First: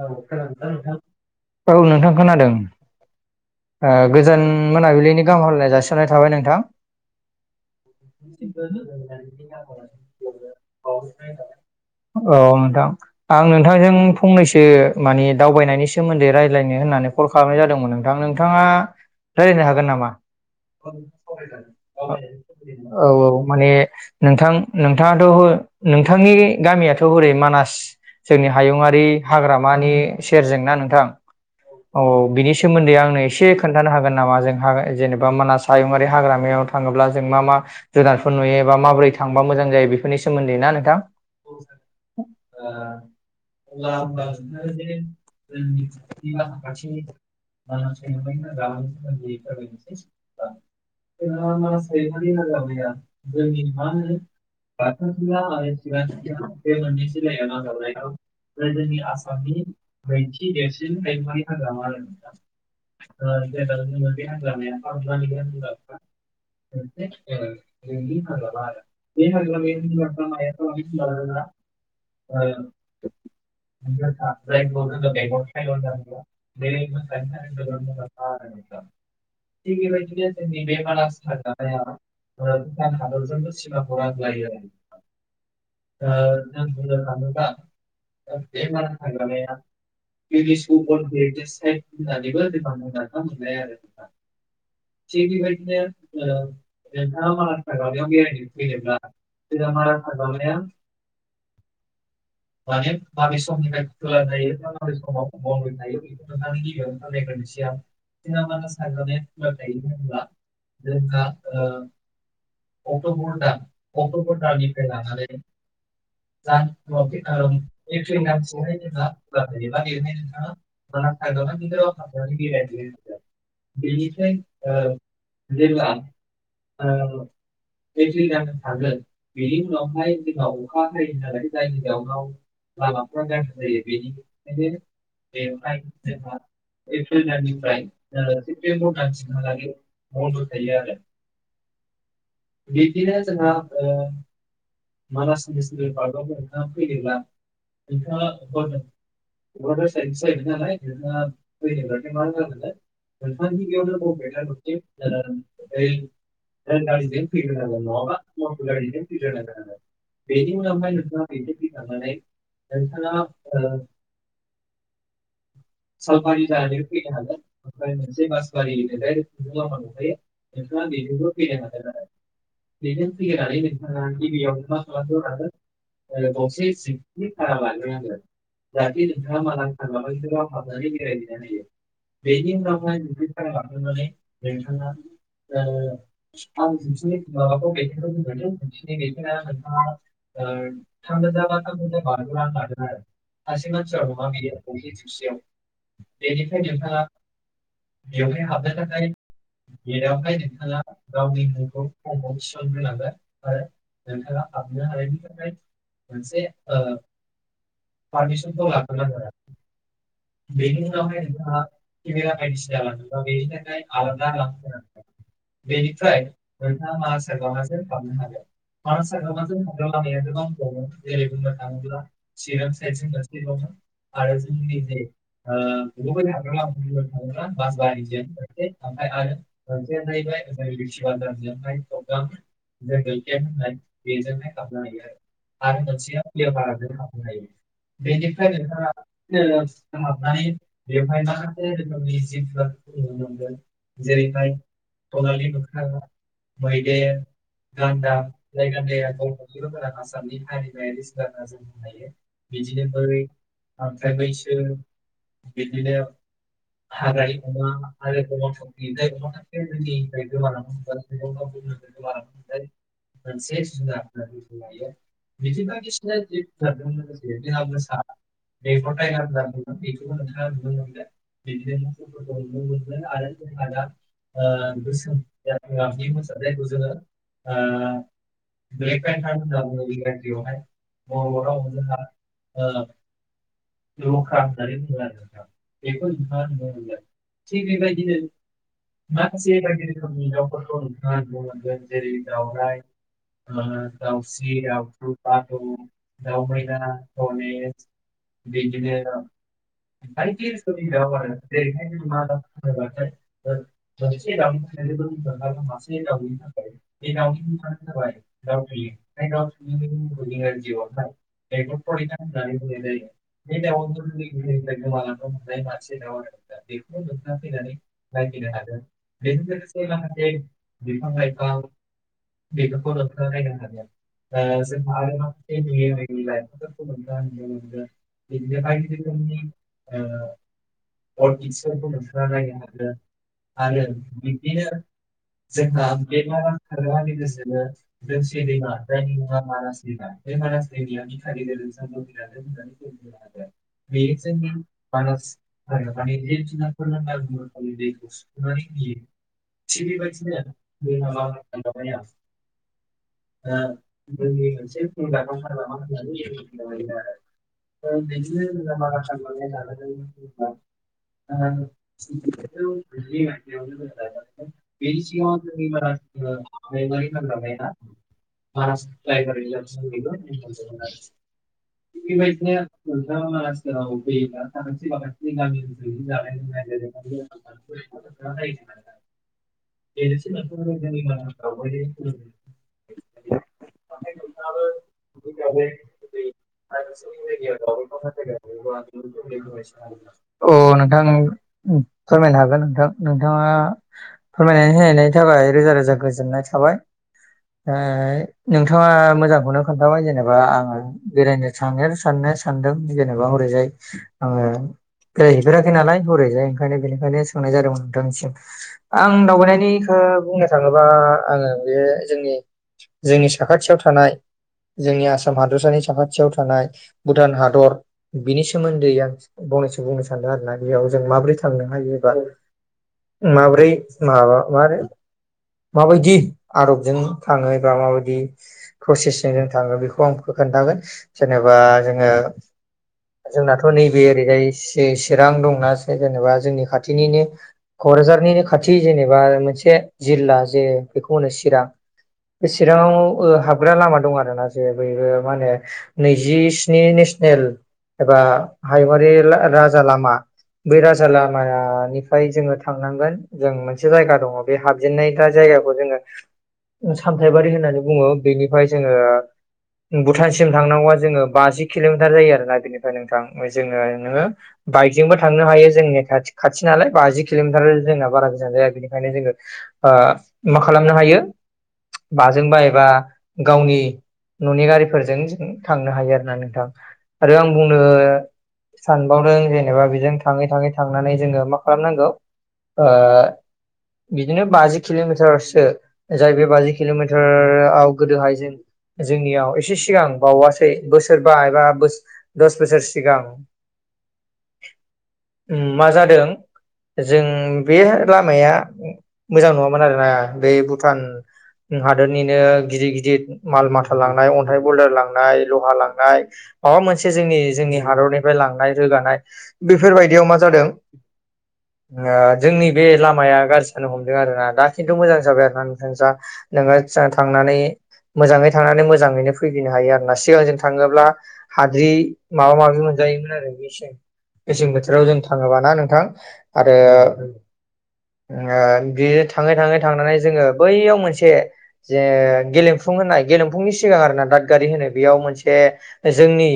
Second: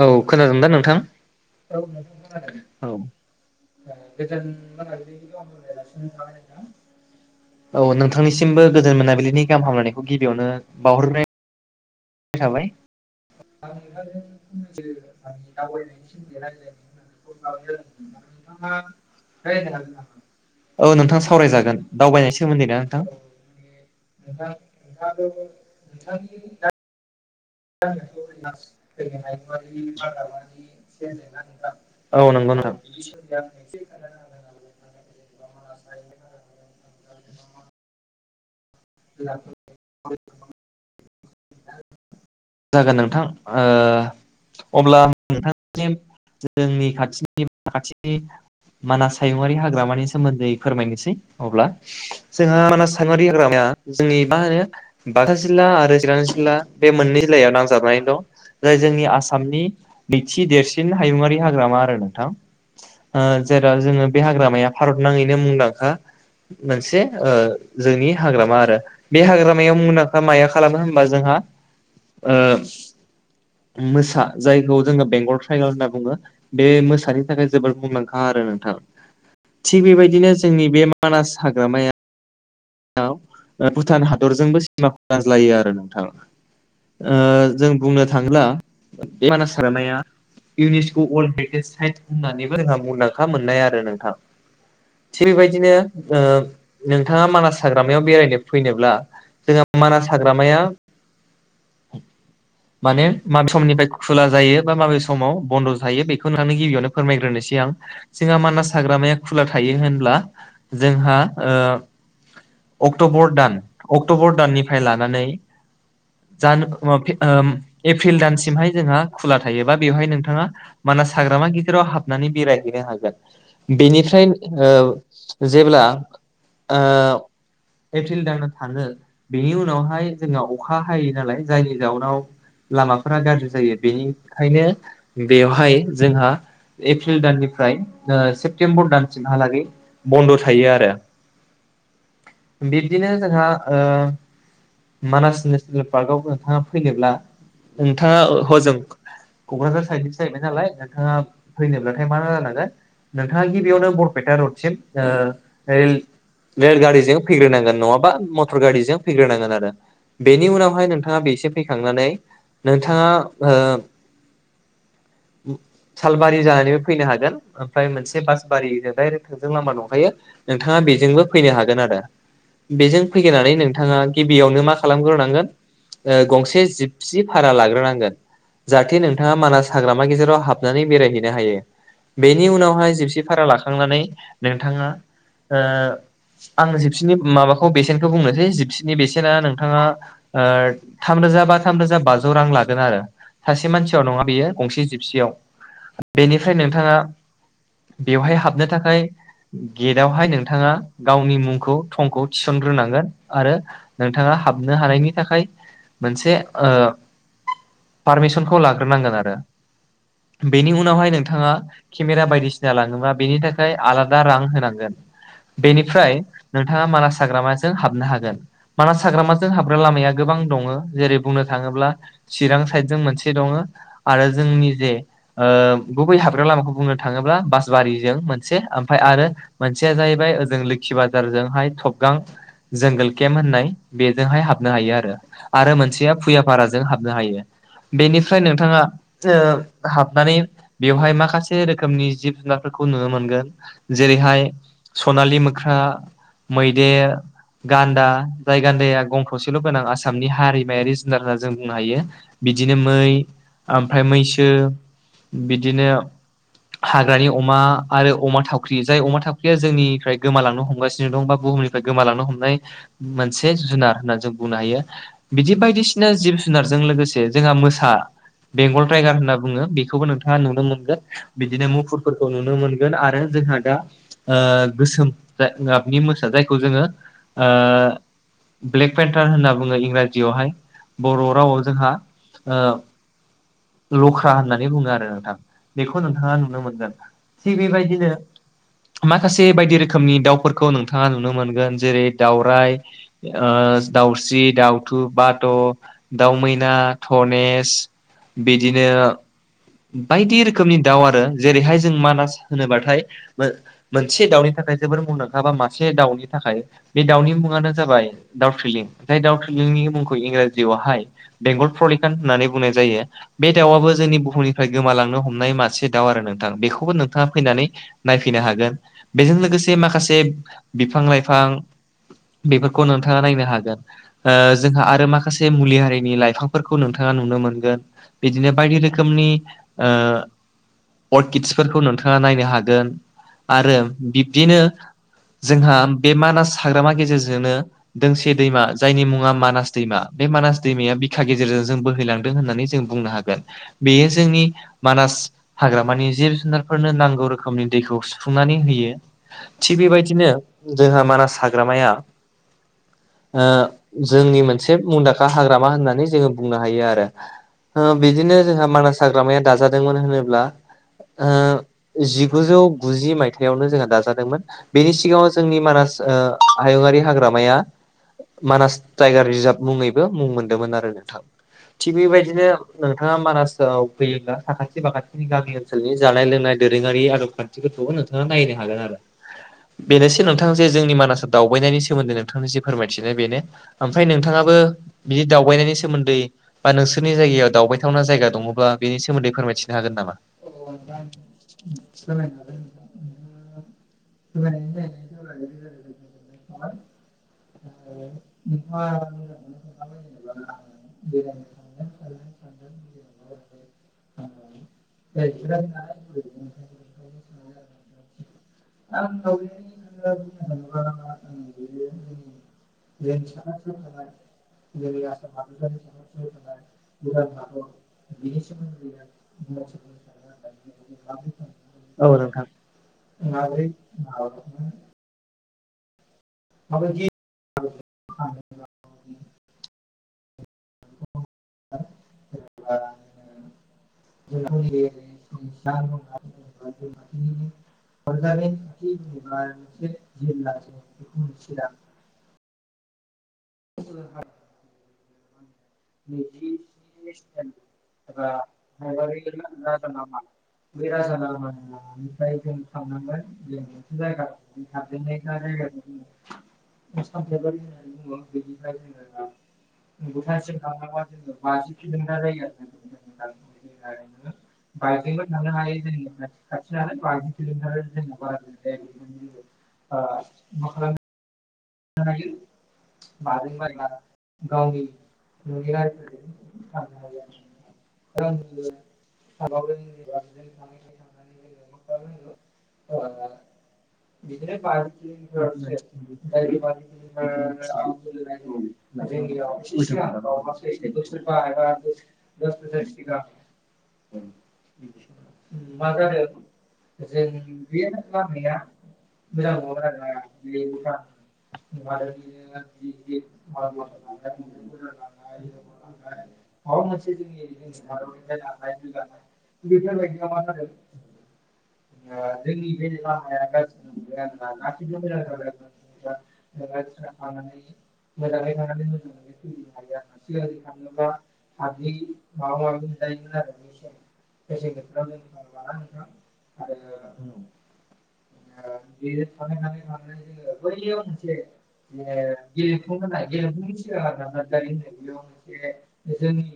औ खोनादोंना नोंथां औ नोंथां खोनादों गोजान मोनाबिलिनि गाहाम हालनाय जासिननाय थाबाय नोंथां औ नोंथांनिसिमबो गोदो मोनाबिलिनि गाहाम हामलायनायखौ गिबियावनो बावहरबाय औ नोंथां आं नोंथांजों फंनैसो माने दावबायनायनि सोमोन्दै रायज्लायनो होननानै कल खालामनाय जादोंमोन नोंथां नोंथाङा राय्लायनो हागोन नामा औ नोंथां सावरायजागोन दावबायनायनि सोमोन्दै ना नोंथां औ औ माने नोंथां नोंथाङाथ' नोंथांनि गामियाथ' ओरै मानास जोंनि हायुङारि हाग्रामानि सेरजोंना नोंथां औ बिनि नंगौ नोंथां सोमोन्दै आंनो एसे खोन्थानो हागोन नामा जोंहा जेनेबा मानास हायुंङारि हाग्रामायाव थाङोब्ला जों मा मा जुनारफोर नुयो बा माबोरै थांबा मोजां जायो बेफोरनि सोमोन्दै ना नोंथां जागोन नोंथां ओ ओ अब्ला नोंथांनि जोंनि खाथिनि खाथिनि मानास हायुङारि हाग्रामानि सोमोन्दै फोरमायनोसै अब्ला जोंहा मानास हायुङारि हाग्रामाया जोंनि मा होनो बाक्सा जिल्ला आरो चिरां जिल्ला बे मोननै जिल्लायाव नांजाबनानै दं जाय जोंनि आसामनि नैथि देरसिन हायुङारि हाग्रामा आरो नोंथां जेराव जोङो बे हाग्रामाया भारत नाङैनो मुंदांखा मोनसे ओ जोंनि हाग्रामा आरो बे हाग्रामायाव मुंदांखा माया खालामनो होनबा जोंहा ओ मोसा जायखौ जोङो बेंगल ट्राइबेल होनना बुङो बे मोसानि थाखाय जोबोद मुंदांखा आरो थिग बेबायदिनो जोंनि बे मानास हाग्रामाया भुटान हादरजोंबो सिमाखौ रानज्लायो आरो नोंथाङा ओ जों बुंनो थाङोब्ला बे मानास हाग्रामाया इउनिस्क' अल्ड पेरकेज साइट होननानैबो जोंहा मुंदांखा मोन्नाय आरो नोंथां थिग बेबायदिनो नोंथाङा मानास हाग्रायाव बेरायनो फैनोब्ला जोंहा मानास हाग्रामाया औ माने माबे समनिफ्राय खुला जायो बा माबे समाव बन्द' थायो बेखौ नोंथांनो गिबियावनो फोरमायग्रोनोसै आं जोंहा मानास हाग्रामाया खुला थायो होनब्ला जोंहा अक्टबर दान अक्ट'बर दाननिफ्राय लानानै जानो [unintelligible] ओ एप्रिल दानसिमहाय जोंहा खुला थायोबा बेवहाय नोंथाङा मानास हाग्रामा गिेजेराव हाबनानै बेरायहैनो हागोन बेनिफ्राय जेब्ला ओ दानाव थानो बेनि उनावहाय जोंहा अखा हायोै नालाय जायनि जा होनाव लामाफोरा गाज्रि जायो बेनिखायनो बेवहाय जोंहा एप्रिल दाननिफ्राय सेप्तेम्बर दानसिमहालागै बन्द' थायो आरो [unintelligible] बिबदिनो जोंहा मानास नेसनेल पार्कआव जों थां फैनोब्ला नोंथाङा हजों क'क्राझार साइदनिसो जाहैबाय नालाय नोंथाङा फैनोब्लाथाय मा जानांगोन नोंथाङा गिबियावनो बरपेटा रडसिम रेल रेलगारिजों फैग्रोनांगोन नङाबा मटर गारिजों फैग्रोनांगोन आरो बेनि उनावहाय नोंथाङा फैखांनानै नोंथाङा ओ सालबारि जानानैबो फैनो हागोन ओमफ्राय मोनसे बासबारिजों दायरेक थोंजों लामा दंखायो नोंथाङा बेजोंबो फैनो हागोन आरो बेजों फैगोननानै नोंथाङा गिबियावनो मा खालामग्रोनांगोन गंसे जिबसि भारा लाग्रोनांगोन जाहाथे नोंथाङा मानास हाग्रामा गेजेराव हाबनानै बेरायहैनो हायो बेनि उनावहाय जिबसि भारा लाखांनानै नोंथाङा ओ आं जिपसिनि माबाखौ बेसेनखौ बुंनोसै जिपसिनि बेसेना नोंथाङा ओ थामरोजा बा थामरोजा बाजौ रां लागोन आरो सासे मानसियाव नङा बियो गंसे जिबसियाव बेनिफ्राय नोंथाङा बेवहाय हाबनो थाखाय गेटावहाय नोंथाङा गावनि मुंखौ थंखौ थिसनग्रोनांगोन आरो नोंथाङा हाबनो हानायनि थाखाय मोनसे ओ पारमिसनखौ लाग्रोनांगोन आरो बेनि उनावहाय नोंथाङा केमेरा बायदिसिना लाङोबा बेनि थाखाय आलादा रां होनांगोन बेनिफ्राय नोंथाङा मानास हाग्रामाजों हाबनो हागोन मानास हाग्रामाजों हाबग्रा लामाया गोबां दं ङ जेरै बुंनो थाङोब्ला चिरां साइद जों मोनसे दङ आरो जोंनि जे ओ गुबै हाबग्रा लामाखौ बुंनो थाङोब्ला बासबारिजों मोनसे ओमफ्राय आरो मोनसेया जाहैबाय ओजों लोखि बाजारजोंहाय थबगां जोंगोल केम्प होननाय बेजोंहाय हाबनो हायो आरो आरो मोनसेया फुयाफाराजों हाबनो हायो। बेनिफ्राय नोंथाङा ओ हाबनानै बेवहाय माखासे रोखोमनि जिब जारफोरखौ नुनो मोनगोन जेरैहाय स नालि मोख्रा मैदेर गान्दा जाय गान्दाया गं थसेल' गोनां आसामनि हारिमायारि जुनार होनना जों बुंनो हायो बिदिनो मै ओमफ्राय मैसो बिदिनो हाग्रानि अमा आरो अमा थावख्रि जाय अमा थावख्रिया जोंनिफ्राय गोमालांनो हमगासिनो दं बा बुहुमनिफ्राय गोमालांनो हमनाय मोनसे जुनार होननानै जों बुंनो हायो बिदि बायदिसिना जिब जुनारजों लोगोसे जोंहा मोसा बेंगल टाइगार होनना बुङो बेखौबो नोंथाङा नुनो मोनगोन बिदिनो मुखुरफोरखौ नुनो मोनगोन आरो जोंहा दा ओ गोसोम गा गाबनि मोसा जायखौ जोङो ओ ब्लेक पेन्टार होनना बुङो इंराजियावहाय बर' रावआव जोंहा ओ लख्रा होननानै बुङो नोंथां बेखौ नोंथाङा नुनो मोनोन थि बेबायदिनो माखासे बे बायदि रोखोमनि दाउफोरखौ नोंथाङा नुनो मोनगोन जेरै दाावराइ दाउस्रि दावथु बाथ' दाउ मैना थनेस बायदि रोखोमनि दाउ आरो जेरैहाय बेदिनो जों मानास होनोबाथाय मोनसे दाउनि थाखाय जोबोर मुंदांखा बा [unintelligible] मासे दाउनि थाखाय बे दाउनि मुङानो जाबाय दाउ थ्रिलिं जाय [unintelligible] दाउ थ्रिलिंनि मुंखौ इंराजियावहाय बेंगल प्रलिकान होननानै [unintelligible] फ्राय गोमालांनो हमनाय मासे दाउ आरो नोंथां बेखौबो नोंथाङा फैनानै नायफैनो हागोन बेजों लोगोसे माखासे बिफां लाइफां बेफोरखौ नोंथाङा नायनो हागोन ओ जोंहा आरो माखासे मुलि हारिनि लाइफांफोरखौ नोंथाङा नुनो मोनगोन बेदिनो बायदि रोखोम ओ अर्किडसफोरखौ नोंथाङा नायनो हागोन आरो बिब्दिनो जोंहा बे मानास हाग्रामा गेजेरजोंनो दोंसे दैमा जायनि मुङा मानास दैमा बे मानास दैमाया बिखा गेजेरजों जों बोहैलांदों होननानै जों बुंनो हागोन बेयो जोंनि मानास हाग्रामानि जिब जुनारफोरनो नांगौ रोखोमनि दैखौ सुफुंनानै होयो थिग बेबायदिनो जोंहा मानास हाग्रामाया ओ जोंनि मोनसे मुंदांखा हाग्रामा होननानै जोङो बुंनो हायो आरो बिदिनो जोंहा मानास हाग्रामाया दाजादोंमोन होनोब्ला जिगुजौ गुजि मायथाइयावनो जोंहा दाजादोंमोन बेनि सिगाङाव जोंनि मानास हायुंआारि हाग्रामाया मानास टाइगार रिजार्भ मुङैबो मुं मोनदोंमोन आरो नोंथां थिग बेबायदिनो नोंथाङा मानास फैयोब्ला साखाथि फाखाथिनि गामि ओनसोलनि जानाय लोंनाय दोरोङारि आदब खान्थिफोरखौबो नोंथाङा नायनो हागोन आरो [unintelligible] बेनोसै नोंथां जे जोंनि मानासाव दावबायनायनि सोमोन्दै नोंथांनो जे फोरमायथिनाय बेनो ओमफ्राय नोंथाङाबो बिदि दावबायनायनि सोमोन्दै बा नोंसोरनि जायगायाव दावबायथावना जायगा अ दङ नोंथां फोरमायनो हागोन नोंथां नोंथाङा फोरमायनानै होनायनायनि थाखाय रोजा रोजा गोजोननाय थाबाय नोंथाङा मोजांखौनो खोन्थाबाय जेनेबा आङो बेरायनो थाङ साननो सानदों जेनेबा हरैजाय आङ बेरायहैफेराखै नालाय हरैजाय ओंखायनो बेनिखायनो सोंनाय जादोंमोन नोंथांनिसिम। आं दावबायनायनिखौ बुंनो थाङोबा आङो बे जोंनि जोंनि साखाथियाव थानाय जोंनि आसाम हादरसानि साखाथियाव थानाय भुटान हादर बिनि सोमोन्दै आं फंनैसो बुंनो सानदों आरोोना बेयाव जों माबोरै थांनो औ हायोबा नोंथां माब्रै माबा म माबायदि आरबजों थाङो बा माबायदि प्रसेसजों ज थाङो बेखौ आं खोन्थागोन जेनेबा जोङो द जोंनाथ' नैबे ओरैजाय चिरां दंना जेनेबा जोंनि खाथिनिनो क'क्राझारनि खाथि जेनेबा मोनसे जिल्ला जे बेखौो चिरां बे बिजाङाव हाबग्रा लामा दं आरोना जे बयबो मान होने नैजिस्नि नेसनेल एबा हायुवारि राजा लामा बै राजा लामानिफ्राय जोङो थांनांगोन जों मोनसे जायगा दङ बे हाबजेननाय द्रा जायगा द सामथायबारि होननानै बुङो बेनिफ्राय जोङो भुटानसिम थ [unintelligible] बा जो बाजि'मिटार जायो आरो बेनिफ्रायो जोङो नोङो बाइकजोंबो थांनो हायो जोंनि खा खाथि नालाय बाजि किल'मिटार जोंना बारा गोजान जाया बेनिखायनो जोङो मा खालामनो हायो बाजोंबाय एबा गावनि न'नि गारिफोरजों जों थांनो हायो आरो ना नोंथां आरो आं बुंनो सानबावदों जेनेबा बेजों थाङै थाङै थांनानै जोङो मा खालामनांगौ बिदिनो बाजि किल'मिटारसो ज बे बाजि किल'मिटारव गोदोहाय जों जोंनियाव एसे सिगां बावासै बोसोर बाबा दस बोसोर सिगां मा जादों जों बे लामाया मोजां नङामोन आरोना ब भुटान हादोरनिनो गिदिर गिदिर माल माथा लांनाय अन्थाइ बदार लांनाय लहा लांनाय माबा मोनसे जोंनि जोंनि हादरनिफ्राय लांनाय रोगानाय बेफोरबायदियाव मा जादों जोंनि बे लामाया गाज्रि सानो हमदों आर ना दा खिन्थु मोजां जाबाय आर ना जा नोङो थांनानै मोजाङै थांनानै मोजाङैनो फैफिनो हायो आरोना सिगांजों थाङोब्ला हाद्रि माबा माबि मोनजायोमोन आरो बेस मेसें बोथोराव जों थाङोबाना नोंथां आरो बि थाङै थाङै थांनानै जोङो बैयाव मोनसे जे गेलेमफुं होनाय गेलेमफुंनि सिगां आरो ना दादगारि होनो बेयाव मोनसे जोंनि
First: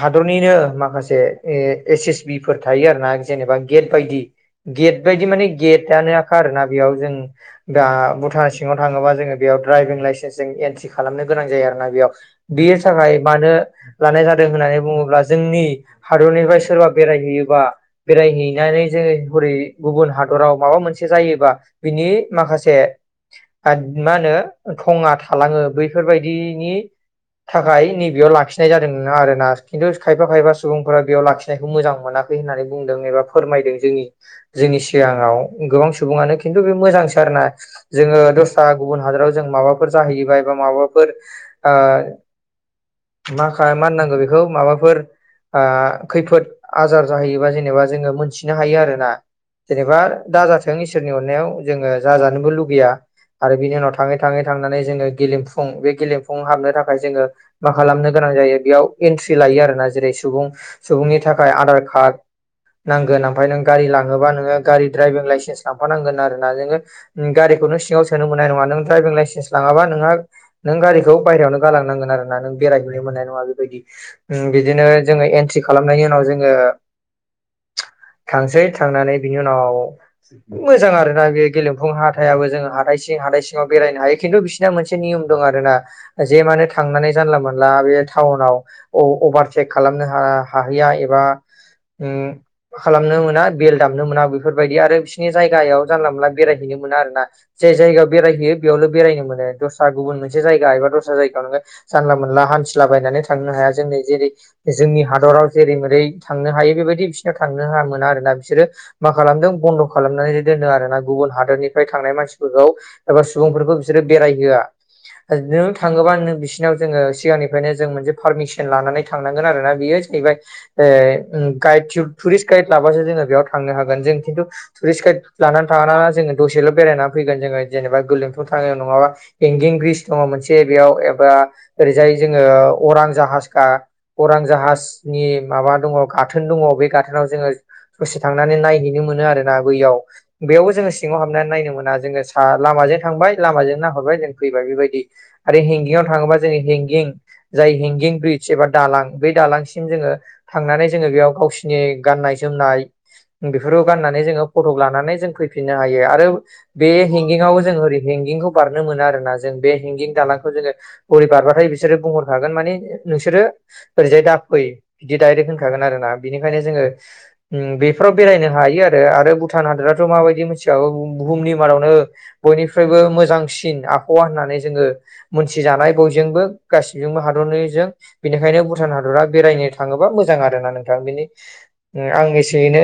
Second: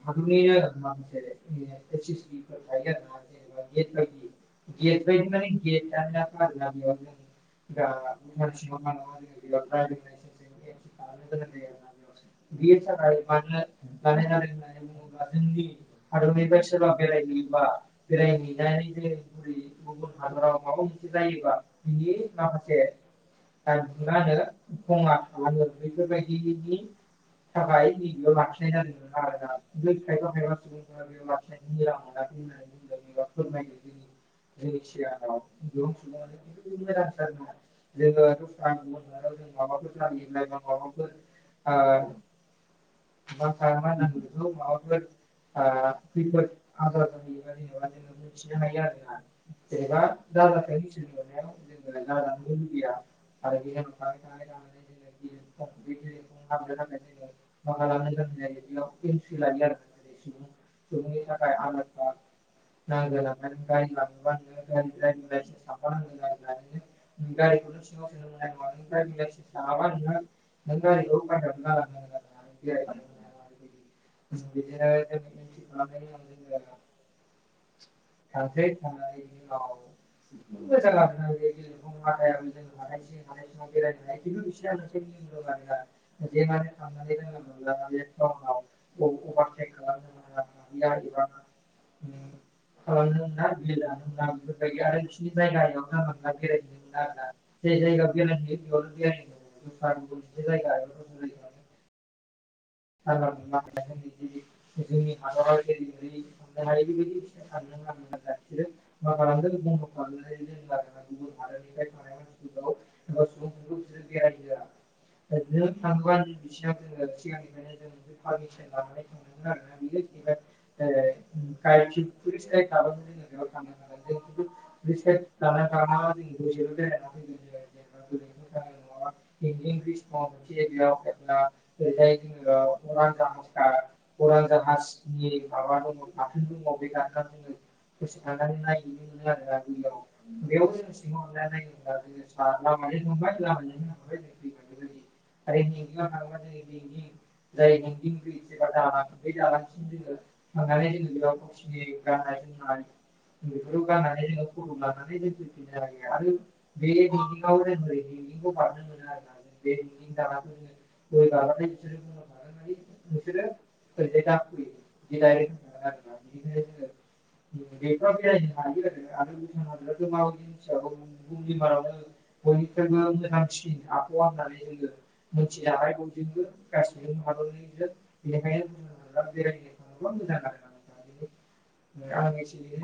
हादरनिनो माखासे एस एस बि फोर थायो आरोना जेनेबा गेट बायदि गेट बायदि माने गेटनोखा आरोोना बेयाव जों दा भुटान सिङाव थाङोबा जोङो बेयाव दड्राइभिं लाइसेन्स जों एन्ट्रि खालामनो गोनां जायो आरोोना बेयाव बे थाखाय मानो लानाय जादों होननानै बुङोब्ला जोंनि हादरनिफ्राय सोरबा बेरायहैयोबा बेरायहैनानै जोङ हरै गुबुन हादराव माबा मोनसे जायोबा बिनि माखासे मा होनो थङा थालाङो बैफोरबायदिनि थाखाय नैबेयाव लाखिनाय जादों आरोना खिन्थु खायफा खायफा सुबुंफोरा बेयाव लाखिनायखौ मोजां मोनाखै होन होननानै बुंदों एबा फोरमायदों जों जोंनि सिगाङाव गोबां सुबानो खिन्थु बे मोजांसि जोङो दस्रा गुबुन हादराव जों माबाफोर जाहैबाय बा माबाफोर म मानांगौ बेखौ माबाफोर खैफोद आजार जाहैयोबा जेनेबा जोङो मोनथिनो हायो आरोोना जेनेबा दाजाथों इसोरनि अननायाव जोङो जाजानोबो लुगैया आरो बिनि उनाव थाङै थाङै थांनानै जोङो गेलेमफुं बे गेलेमफुं हाबनो थाखाय जोङो मा खालामनो गोनां जायो बेयाव एन्ट्रि लायो आरोोना जेरै सुबुं सुबुंनि थाखाय आधार कार्ड नांगोन ओमफ्राय नों गारि लाङोबा नोङो गारि दड्राइभिं लाइसेन्स लांफानांगोन आरो [unintelligible] सोन मोननाय न द्राइभिं लाइसेनस ला नों गारिखौ बाय यावनो गालांनांगोन आरो नों बेरायहैनो मोननाय नङा बेबायदि बिदिनो जोङो एन्ट्रि खालामनायनि उनाव जोङो थांसै थांनानै बिनि उनाव मोजां आरोना बे गेलेमफुं हाथथायाबो जों हाइं हादाइ सिङाव बेरायनो हायो खिन्थु बिसिना मोनसे नियम दं आरो ना जे मानो थांनानै जानला मोनला बे टाउनाव अभारटेक खालामनो हाहैया एबा उ खालामनो मोना बेल दामनो मोना बेफोरबायदि आरो बिसिोरनि जायगायाव जानला मोनला बेरायहैनो मोन आरोना जाय जायगायाव बेरायहैयो बेयावल बेरायनो मोनो दस्रा गुबुन मोनसे जाया जनोला मोन ह फसला बायनानै थांनो हाया जोंनि जेरै जोंनि हादराव जेरै मेरै थांनो हायो बेबायदि बिसिनाव थांनो हायो मोना आरोना बिसोरो मा खालामदों बन्द' खालामनानै दोनदों आरोोना गुबुन हादरनिफ्राय थांनाय मानसिफोरखौ बा सुबुंफोरखौ बिसोरो बेरायहआ नों थाङोबा नों बिसिोरनाव जोङो सिगांनि नो जों मोनसे पारमिसन लानानै थांनांगोन आरोना बेयो जाहैबाय ग गाइड लाबोसो जोङो बेयाव थांनोागोन [unintelligible] गाइड लानानै थाङा जो दसेल' बेरायनानै फैगोन जों जेनेबा गोरलैथ थानाय नङाबा इंगिं ब्रिज दङ मोनसे बेयाव एबा ओरैजाय जोङो अरां जाहाजखा अरां जाहनि माबा दङ गाथोन दङ बे गाथोनाव [inaudible] दसे थांनानै नायहैनो मोनो आरोना बैयाव बेयावबो जोङो सिङाव हाबनानै नायनो मोना जोङो सा लामा जों थांबाय लामाजों नाहरबाय जों फैबाय बेबायदि आरो हेंगिंआव थाङोबा जों हेंगिं जाय हेंगिं ब्रिदज एबा दालां ब दालांसिम जोङो थांनानै जोङो बेयाव गावसिनि गान गाननाय जोमनाय बेफोरखौ गाननानै जोङो फटक लानानै जों फैफिननो हायो आरो बे हेंगिंआव जों ओरै हें खौ बारनो मोन आरोा ज बेिं दालांखौ ज गै बारबथाय नोंसोरो बुंहरखागोन माने नोंसोरो ओरैजाय दाफै बिदि दडाइरेक्ट होनखागोन आरो ना बिनिखायनो जोङो बेफोराव बेरायनो हायो आरो भुटान हादोराथ' माबायदि मिथिखागौ बुहुमनि माव बयनिखफ्रायबो मोजांसिन आबहावा होननानै जोङो मोनथिजानाय बयजोंबो जोंबो हादरनिजों बेनिखायनो भुटान हादरा बेरायनो थाङोबा मोजां आरो ना नोंथां बेनि आं एसेयैनो